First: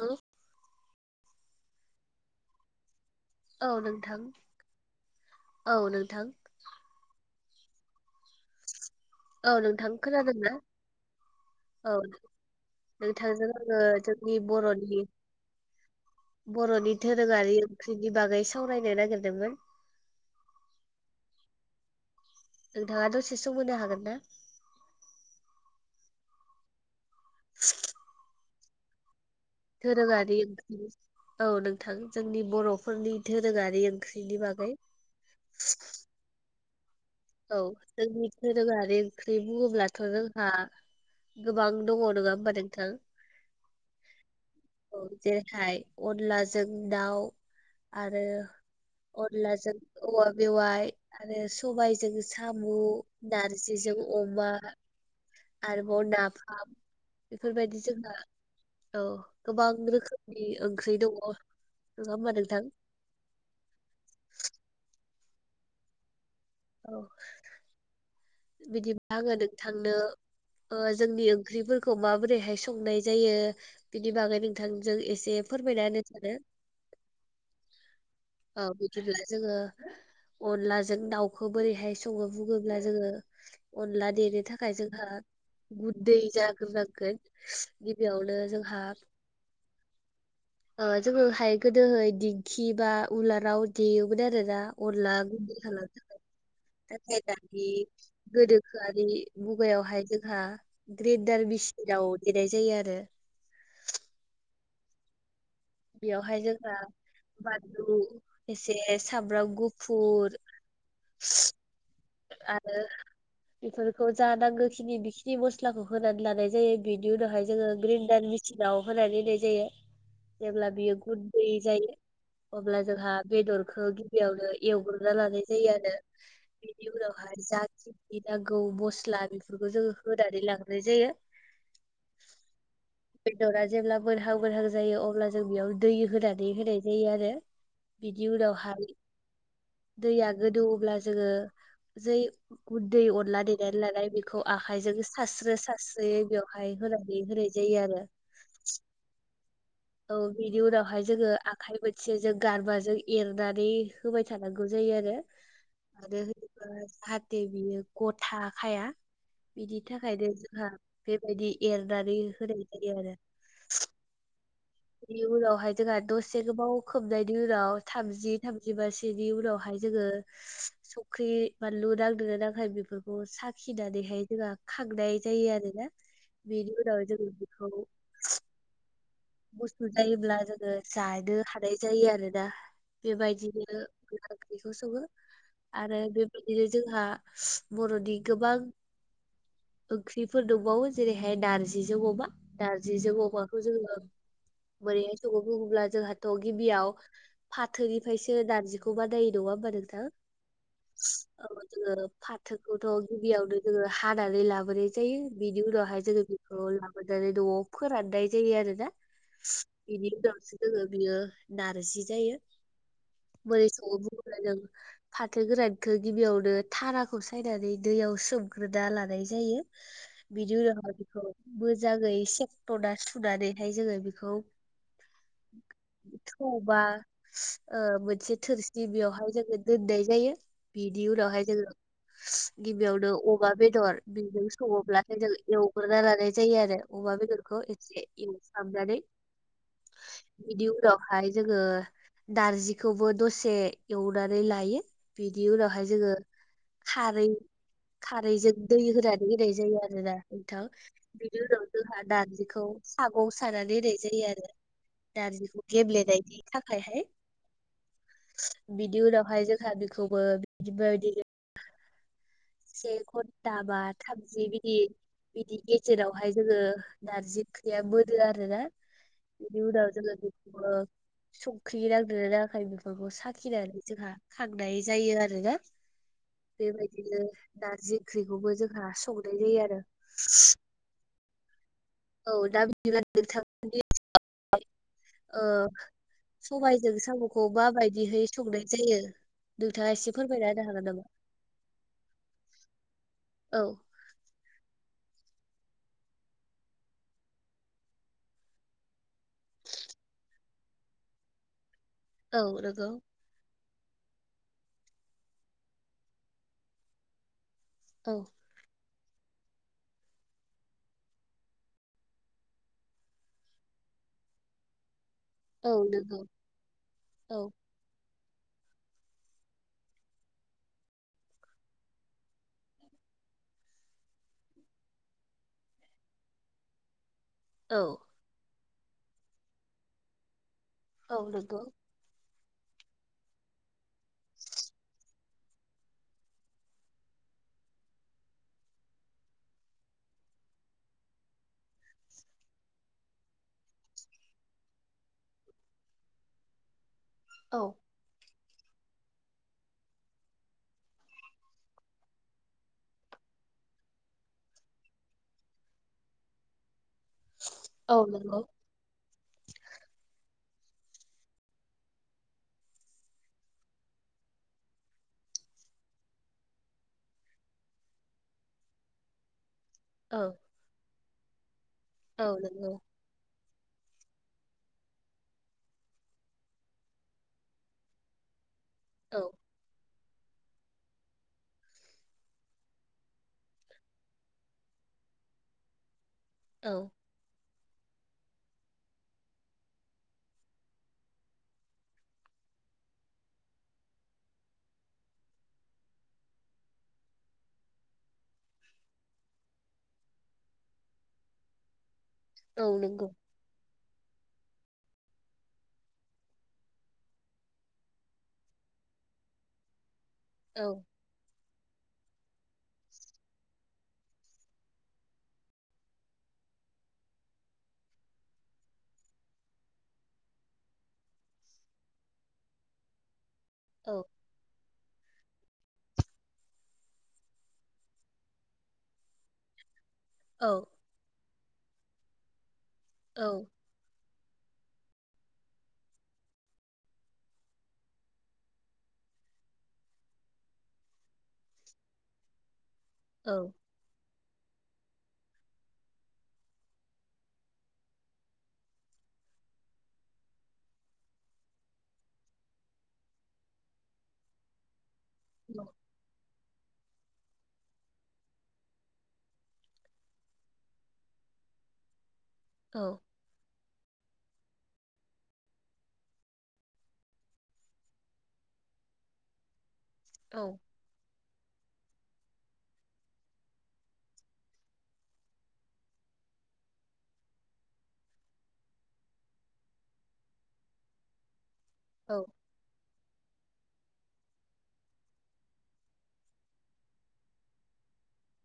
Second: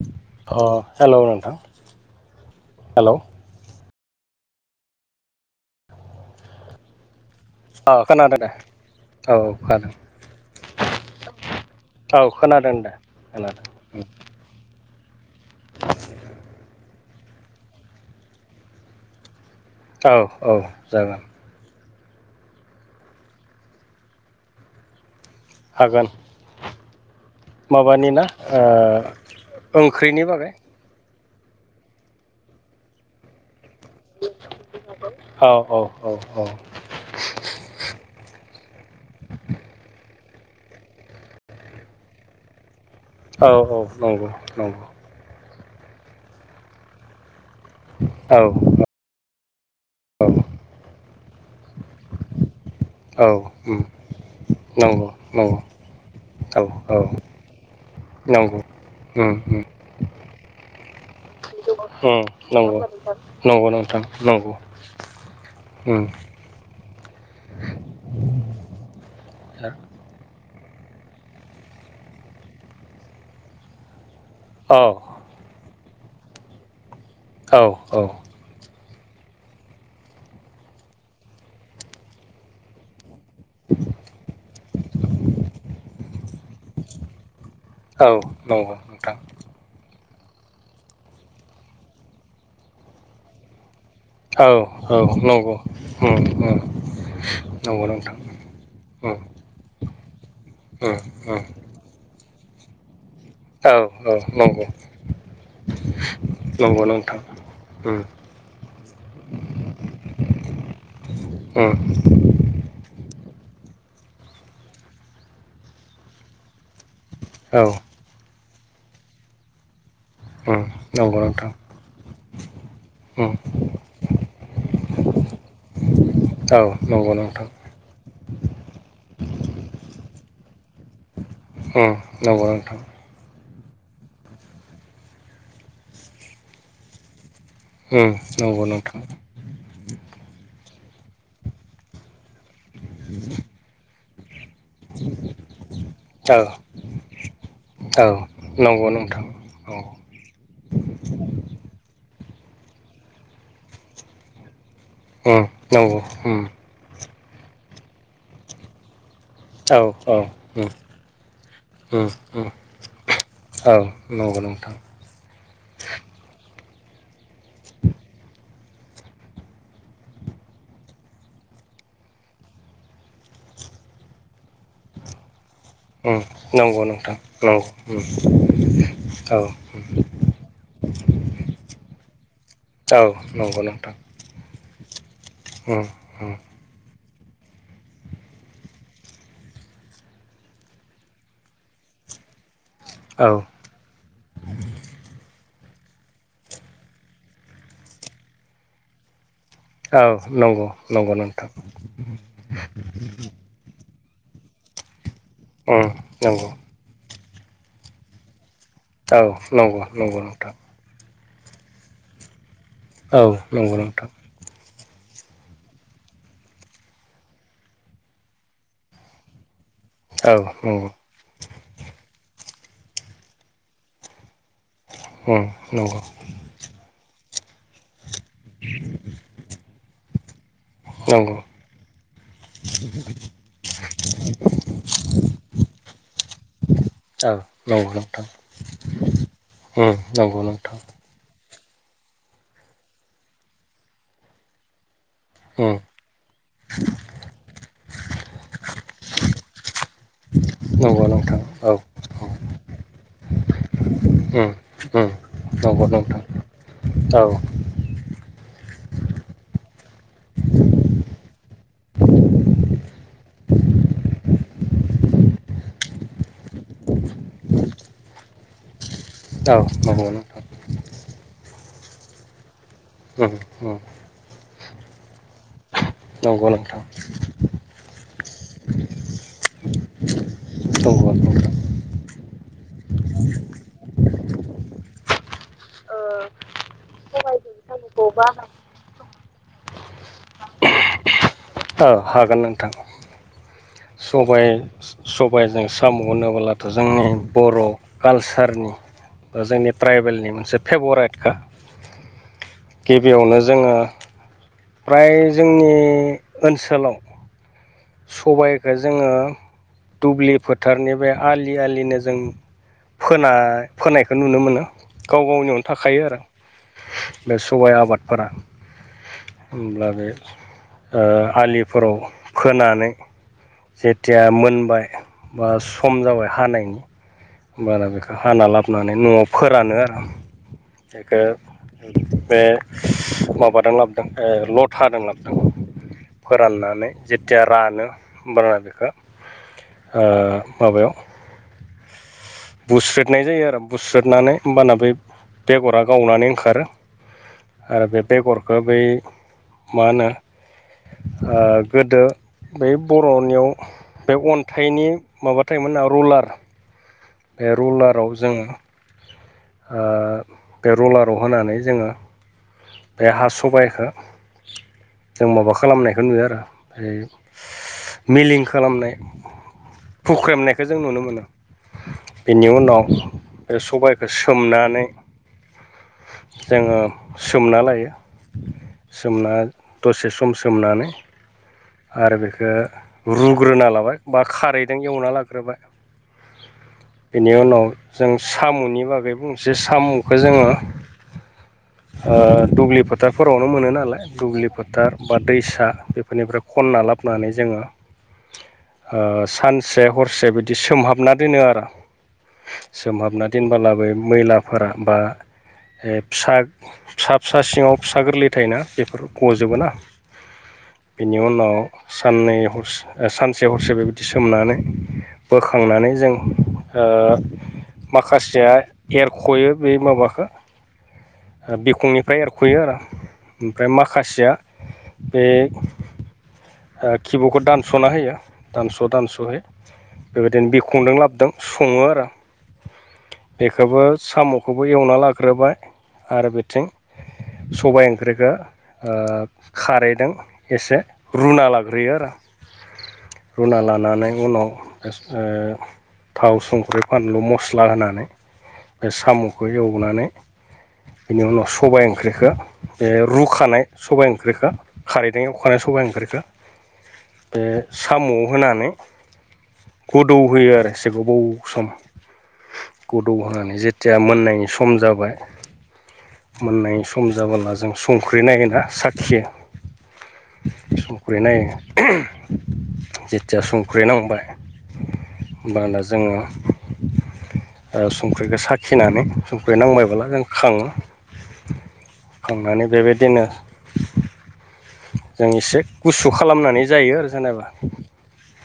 औ अ हेलौ नोंथां हेलौ औ नोंथां औ नोंथां अ खोनादो दे औ नोंथां खोनादों ना औ खोनादों दे नोंथांजों आङो खोनादों जोंनि बर'नि बर'नि धोरोङारि ओंख्रिनि बागै सावरायनो नागिरदोंमोन औ औ जागोन नोंथाङा दसे सम होनो हागोन ना हागोन माबानि ना ओ ओंख्रिनि दोरोङारि बागै ओं [unintelligible] औ नोंथां जोंनि बर'फोरनि धोरोङारि ओं औ औ औ औ औ जोंनि धोरोङारि ओंख्रि बुङोब्लाथ' जोंहा गोबां दङ नङा होमबा नोंथां औ औ नंगौ नंगौ [unintelligible] जेरैहाय अनलाजों दाउ आरो औ अनलाजों औवा बेवाइ आरो सबायजों सामु औ उम नारजिजों अमा नंगौ नंगौ आरोबाव औ नाफाम औ बेफोरबायदि जोंहा नंगौ औ उम गोबां रोखोमनि ओंख्रि दङ नङा उ होमबा नोंथां नंगौ नंगौ नोंथां नंगौ उ औ बिदिबा आङो नोंथांनो ओ जोंनि ओंख्रिफोरखौ माबोरैहाय संनाय जायो बिनि बागै औ थांजों एसे फोरमायना होनो सानो औ औ‌। औ बिदिब्ला जोङो अनलाजों दाउखौ बोरैहाय सङो बुङोब्ला जोङो‌। अनला देनो थाखाय जोंहा गुदै जाग्रोनांगोन। औ गिबियावनो नंगौ जोंहा नोंथां ओ जोङो हाय गोदोहाय दिंखि बा उलाराव दे [unintelligible] आरो औ ना औ अरला नंगौ गुन्दै खालामनो उम उम थाखाय नाथाय दादि नंगौ नोंथां गोनोखोआरि उम मुगायावहाय जोंहा उम उम ग्रेटार बिसिलाव देरनाय जायो आरो। औ औ नंगौ‌। बेयावहाय जोंहा बानलु उम एसे साब्राब गुफुर [unintelligible] उम। आरो बेफोरखौ जा नांगौखिनि बेखिनि मस्लाखौ होनानै लानाय जायो‌। बिनि उनावहाय औ जोङो ग्रेन्डार मिसिनाव होनानै होनाय जायो। उम जेब्ला बियो नंगौ गुद दै नोंथां जायो। अब्ला जोंहा उम बेदरखौ गिबियावनो एवग्रोनना लानाय जायो आरो। औ बे नंगौ उनावहाय नोंथां जा खिनि नांगौ मस्ला बेफोरखौ जोङो होनानै लांगनाय जायो। उम नंगौ नोंथां। बेदरा जेब्ला मोनहां मोनहां जायो अब्ला जों बेयाव दै होनानै होनाय जायो आरो। उम बिदि नंगौ उनावहाय नोंथां दैया गोदौओब्ला जोङो जै गुन्दै अनला देनानै लानाय बे खौ आखायजों सारास्रो सारस्रोयै बेवहाय होनानै होनाय जायो आरो। नांगौ नोंथां। औ बिनि उनावहाय जोङो आखाय मोनसेजों गारबाजों एरनानै होबाय थानांगौ जायो आरो। उम नंगौ आरो उम होयोबा जाहाथे बियो गथाखाया। बिनि औ औ थाखायनो जोंहा उम बेबायदि उम एरनानै उम होनाय जायो आरो। औ नंगौ नोंथां। बेनि उनावहाय जोंहा दसे गोबाव खोबनायनि उनाव थामजि थामजिबासोनि उनावहाय जोङो [inaudible] संख्रि बानलु नांदोंना नांआखै बेफोरखौ साखिनानैहाय जोंहा खांनाय जायो आरो ना। उम नंगौ नोंथां नंगौ उम। औ गुसु जायोब्ला जोङो जानो हानाय जायो आरोना। औ नंगौ बेबायदिनो नोंथां गोखा ओंख्रिखौ सङो उम आरो बे उम बिदिनो जोंहा बर'नि गोबां ओंख्रिफोर दंबावो जेरैहाय नारजिजों अमा औ नारजिजों अमाखौ जोङो बोरैहाय सङो बुङोबब्ला जोंहाथ' गिबियाव फाथोनिफ्रायसो नारजिखौबा बानायो नङा होनाबा नों औ नंगौ नंगौ नोंथां थां जोङो फाथोखौथ' गिबियाव जोङो हादानानै लाबोनाय जायो बिनि उम उनावहाय जोङो नंगौ बेखौ ला लाबोनानै न'आव फोराननाय जायो आरो ना औ नंगौ बेनि नंगौ नोंथां उनावसो जोङो बियो नारजि जायो। औ मोरै नंगौ सं नोंथां [unintelligible] फाथो गोरानखौ गिबियावनो थाराखौ सायनानै दैयाव सोमग्रोना लानाय जायो। औ बिनि नंगौ उनावहाय बेखौ मोजाङै सेकट'ना सुनानैहाय जोङो बेखौ उम उम। अबावबा मोनसे थोरसि बेयावहाय जोङो दोन्नाय जायो। बिनि नंगौ उनावहाय जोङो गिबियावनो अमा बेदर बेजों सङोब्लाथाय जों एवग्रा लानाय जायो आरो अमा औ बेदर खौ नंगौ एसे नोंथां एवफ्रामनानै उम नंगौ नोंथां। ओमफ्राय जोङो नार्जिखौबो दसे एवनानै लायो। बिनि उम उनावहाय जोङो खारै खारैजों दै होनानै होननाय जायो आरोना नोंथां नंगौ नोंथां बिनि उनाव औ जोंहा दा बिखौ सागं सानानै ओरै जायो आरो उम उम नारजिखौ नंगौ नोंथां गेब्लेनायनि थाखायहाय। औ बिनि उनावहाय जोंहा बिखौबो बिबायदिनो से घनता बा थामजि बिदि बिनि गेजेरावहाय जोङो नारजि ओंख्रिया मोनो आरो ना। बिनि औ उनाव नंगौ जोङो नोंथां बिखौबो संख्रि नांदों ना नाङाखै बेखौ उम उम साखिनानै जोंहा खांनाय जायो आरोना नंगौ नोंथां बेबायदिनो नारजि ओंख्रिखौबो जोंहा संनाय जायो आरो। [unintelligible] औ दा बिदिब्ला नोथांनि [unintelligible] ओ सबायजों साम'खौ बा बायदिहै संनाय जायो नोंथाङा एसे फोरमायना होनो हागोन नामा? ओ हागोन नोंथां। औ। सबाय सबायजों साम' होनोबोलाथ' जोंनि बर' कालसारनि ओ जोंनि ट्राइबेलनि मोनसे फेभरेटखा औ नो गिबियावनो जोङो फ्राय जोंनि ओनसोलाव औ सबायखो जोङो दुब्लि फोथारनि बे आलि आलिनो जों फोनाय फोनायखौ नुनो मोनो। गाव गावनियावनो औ थाखायो आरो नंगौ बे औ सबाय आबादफोरा। होमब्ला बे ओ आलिफोराव खोनानै जेथिया मोनबाय बा सम जाबाय हानायनि औ होमबाना बेखौ हाना लाबोनानै न'आव फोरानो आरो औ बेखौ नंगौ बे माबादों लाबोदों ओ लथा दों लाबोदों। फोराननानै। जेथिया रानो होमब्लाना बेखौ ओ माबायाव बुस्रोदनाय जायो आरो बुस्रोदनानै होमबाना बै बेगरा गावनानै ओंखारो। औ। आरो बे बेगरखो बै मा होनो ओ गोदो बै बर'नियाव बे अन्थाइनि माबा थायोमोनना रलार बे औ रलाराव नंगौ जोङो ओ बे रलाराव होनानै जोङो बे हा सबाइखो जों माबा खालामनायखौ नुयो आरो ओमफाय मिलिं खालामनाय। औ फुख्रेमनायखौ जों नुनो मोनो औ बेनि नंगौ उनाव आरो सबायखौ सोमनानै जोङो सोमना लायो औ सोमना दसे सम सोमनानै। आरो बेखो रुग्रोना लाबाय बा खारैदों एवना लाग्रोबाय। औ बेनि उनाव जों साम'नि बागै बुंसै साम'खौ जोङो ओ दुब्लि फोथारफोरावनो मोनो नालाय दुब्लि फोथार बा दैसा बेफोरनिफ्राय खनना लाबोनानै जोङो ओ सानसे हरसे बिदि सोमहाबना दोनो आरो। औ नंगौ सोमहाबना दोनबोलाबो मैलाफोरा बा हे फिसा फिसा फिसा सिङाव फिसा गोरलै थायोना बेफोर गजोबोना। औ। बेनि उनाव साननै हर्स सानसे हरसे बेबायदि सोमनानै बोखांनानै जों ओ माखासेया एरख'यो बे माबाखो बिखंनिफ्राय एरख'यो आरो ओमफ्राय औ माखासेया बे ओ खिब'खौ दानस'ना होयो दानस' दानस'है औ बेबायदिनो बिखंदों लाबदों सङो आरो औ बेखौबो साम' बेखौबो एवना लाग्रोबाय आरो बेथिं सबाय ओंख्रिखौ खारैदों एसे रुना लाग्रोयो आरो औ रुना लाना नै उनाव थाव संख्रि फानलु मस्ला होनानै। बे साम'खौ एवनानै बिनि उनाव सबाइ ओंख्रिखौ बे रुखानाय सबाइ ओंख्रिखौ बे एवखानाय सबाय ओंख्रिखो बे साम'आव होनानै गोदौ होयो आरो गोबाव सम औ गोदौ होनानै जे जाया मोननायनि सम जाबाय मोननाय सम जाबोला जों संख्रि नायोना साखियो औ। संख्रै नायो जेथिया संख्रि नांबाय होमबाना जोङो संख्रिखौ साखिनानै संख्रि नांबायबोब्ला जों खाङो औ थांनानै बेबायदिनो जों एसे गुसु खालामनानै जायो आरो जेनेबा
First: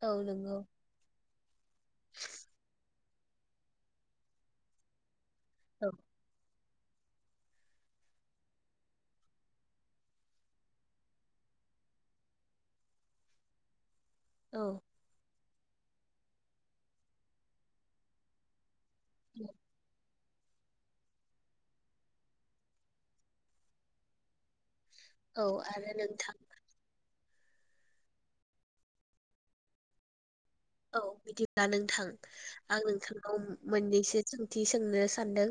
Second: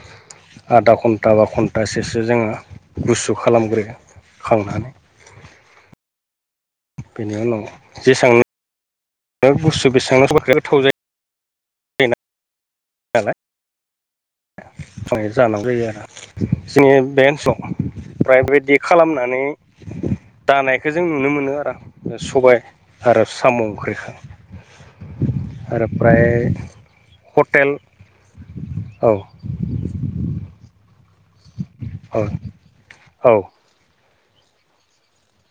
औ नंगौ आदा खम घन्टाबा घन्टासेसो जोङो गुसु खालामग्रो खांनानै औ बेनि उनाव जेसांनो गुसु बेसेबां [unintelligible] गोथाव जायो [inaudible] औ जानांगौ जायो आरो जोंनि बे ओनसोलाव फ्राय बिदि खालामनानै दानायखौ जों नुनो मोनो आरो सबाय आरो साम' ओंख्रिखौ औ आरो प्राय नोंथां हटेल औ औ बिदिब्ला नोंथां औ आं औ नोंथांनाव मोननैसो सोंथि सोंनो सानदों।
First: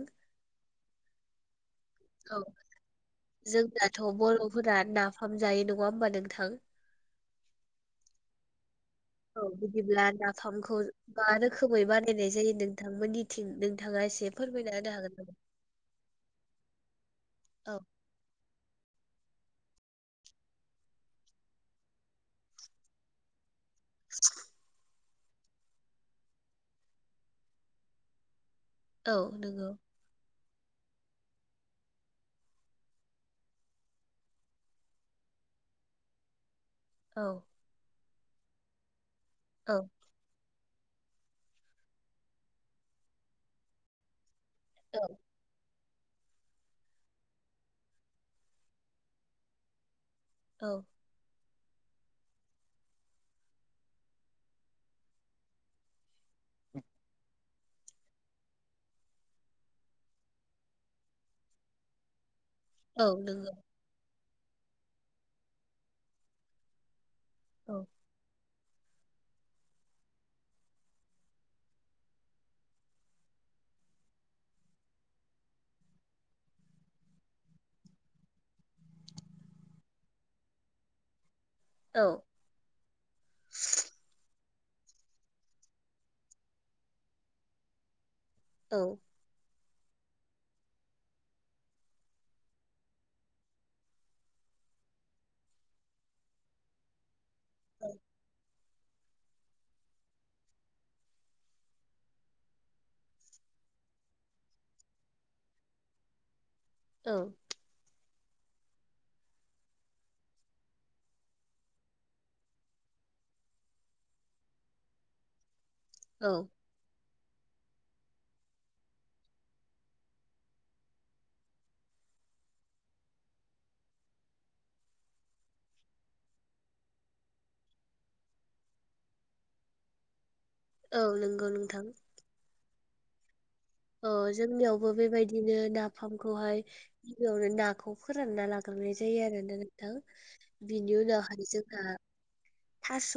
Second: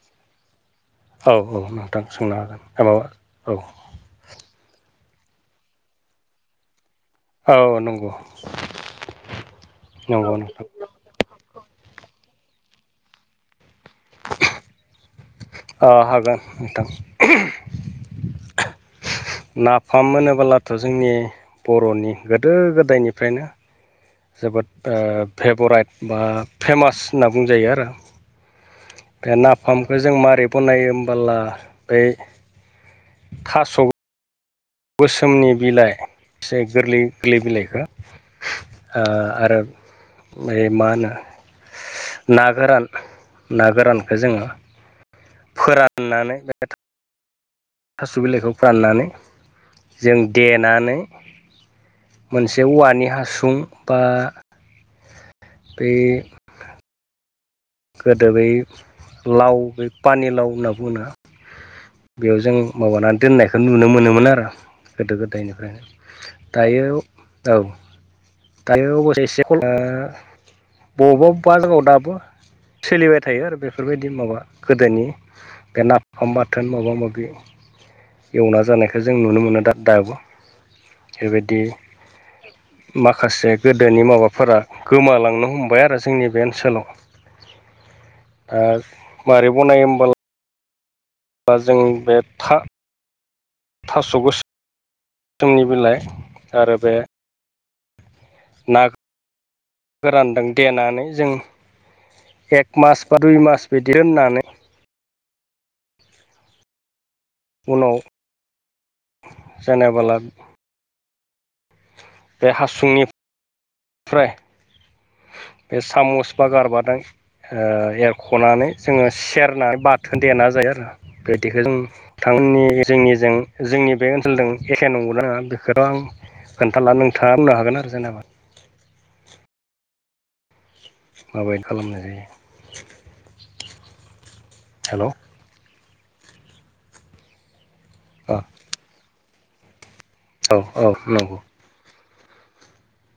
औ औ। सोंनो औ हागोन माबा औ जोंनाथ' बर'फोरा नाफाम जायो नङा होमबा नोंथां? औ नंगौ। औ बिदिब्ला नंगौ नोंथां नाफामखौ मा रोखोमै बानायनाय जायो नोंथांमोननिथिं नों थाङा एसे फोरमायना होनो हागोन नामा ओ हागोन नोंथां औ नाफाम मोनोबोलाथ' जोंनि बर'नि गोदो गोदायनिफ्रायनो [unintelligible] जोबोद फेभराइट बा फेमास होनना बुंजायो आरो औ बे नंगौ नाफाम बे जों मारै बनायो होमबोला बै थास' गोसोमनि बिलाइ एसे गोरलै गोरलै औ बिलाइखौ ओ औ ओ ए मा होनो ना गोरान ना गोरानखो जोङो औ। फोराननानै बे थास' बिलाइखौ फाननानै जों औ देनानै मोनसे औवानि हासुं बा बै गोदो बै लाव बेपानि लाव होनना बुङोना बेयाव जों। औ माबानानै नंगौ दोननायखौ नुनो मोनोमोन आरो गोदो गोदायनिफ्रायनो दायो औ दायो अबस्से एसे खल बबावबा बबेबा जगाव दाबो सोलिबाय थायो आरो बेफोरबायदि माबा गोदोनि। बे नाफाम बाथोन माबा माबि एवना जानायखौ जों नुनो मोनो दा दाबो बेबायदि। औ माखासे गोदोनि माबाफोरा। गोमालांनो हमबाय आरो जोंनि बे ओनसोलाव। औ मारै बनायो होमबालाय बा जों बे था। थासगो। समोमनि बिलाइ आरो बे औ। न गोरानदों देनानै जों एक मास बा दुइ मास बिदि दोननानै। औ उनाव जानाबोला बे हासुंनिफ्राय बे औ सामस बा गारबादों एरख'नानै जोङो सेरनानै बाथोन देना जायो आरो बिदिख जों थामनि जोंनिजों जोंनि बे ओनसोलजों एखे नंगौना नाङा बेखौ' आं खोन्थाला नोंथाङा बुंनो हागोन आरो जेनबा औ नंगौ माबायदि नोंथां खालामनाय जायो अ जोंनियावबो हेल' बेबायदिनो नाफामखौहाय गिबियावनो नाखौ अ फोरानना लाग्रनाय जायो आरोोना नोंथां औ औ बिनि उनाव नंगौ हाय थास'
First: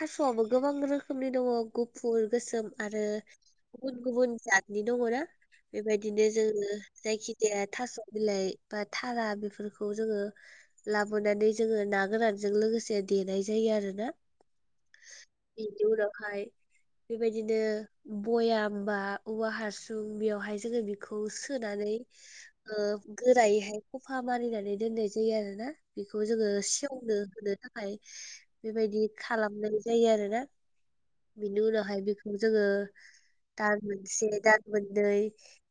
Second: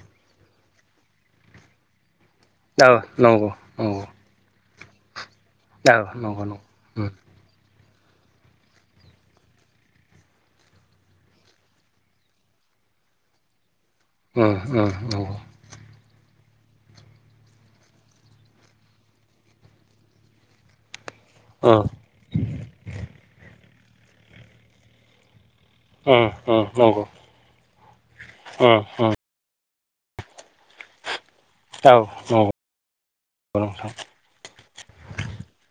थास'आबो गोबां रोखोमनि दङ फुर गोसोम औ आरो नंगौ गुबुन नंगौ गुबुन जातनि दङना बेबायदिनो नंगौ नंगौ जोङो उम जायखि बे थास' बिलाइ बा थारा बेफोरखौ जोङो। लाबोनानै जोङो ना गोरानजों लोगोसे देनाय जायो आरोोना औ इन्जौ राखाय बेबायदिनो बया बा औवा हासुं बेयावहाय जोङो बेखौ उम सोनानै ओ गोरायैहाय खफा मारिनानै दोननाय जायो आरोना बेखौ उम जोङो उम नंगौ सेवनो होनो थाखाय उम उम बेबायदि। औ खालामनाय जायो आरोोना बिनि नंगौ उनावहाय बेखौ नंगौ जोङो दार नोंथां मोनसे दा मोननै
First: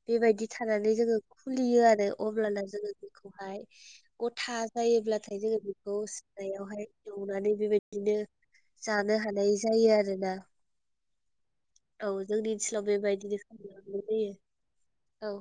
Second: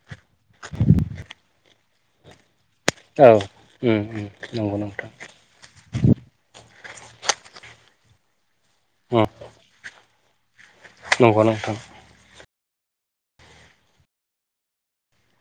बेबायदि थानानै जोङो खुलियो आरो अब्लाना जोङो औ बेखौहाय उम उम गथा नंगौ नोंथां जायोब्लाथाय जोङो बेखौ सिनायावहाय एवनानै बेबायदिनो जानो उम हानाय जायो आरोना नंगौ नोंथां औ जोंनि ओनसोलाव बेबायदि खालामो जायो औ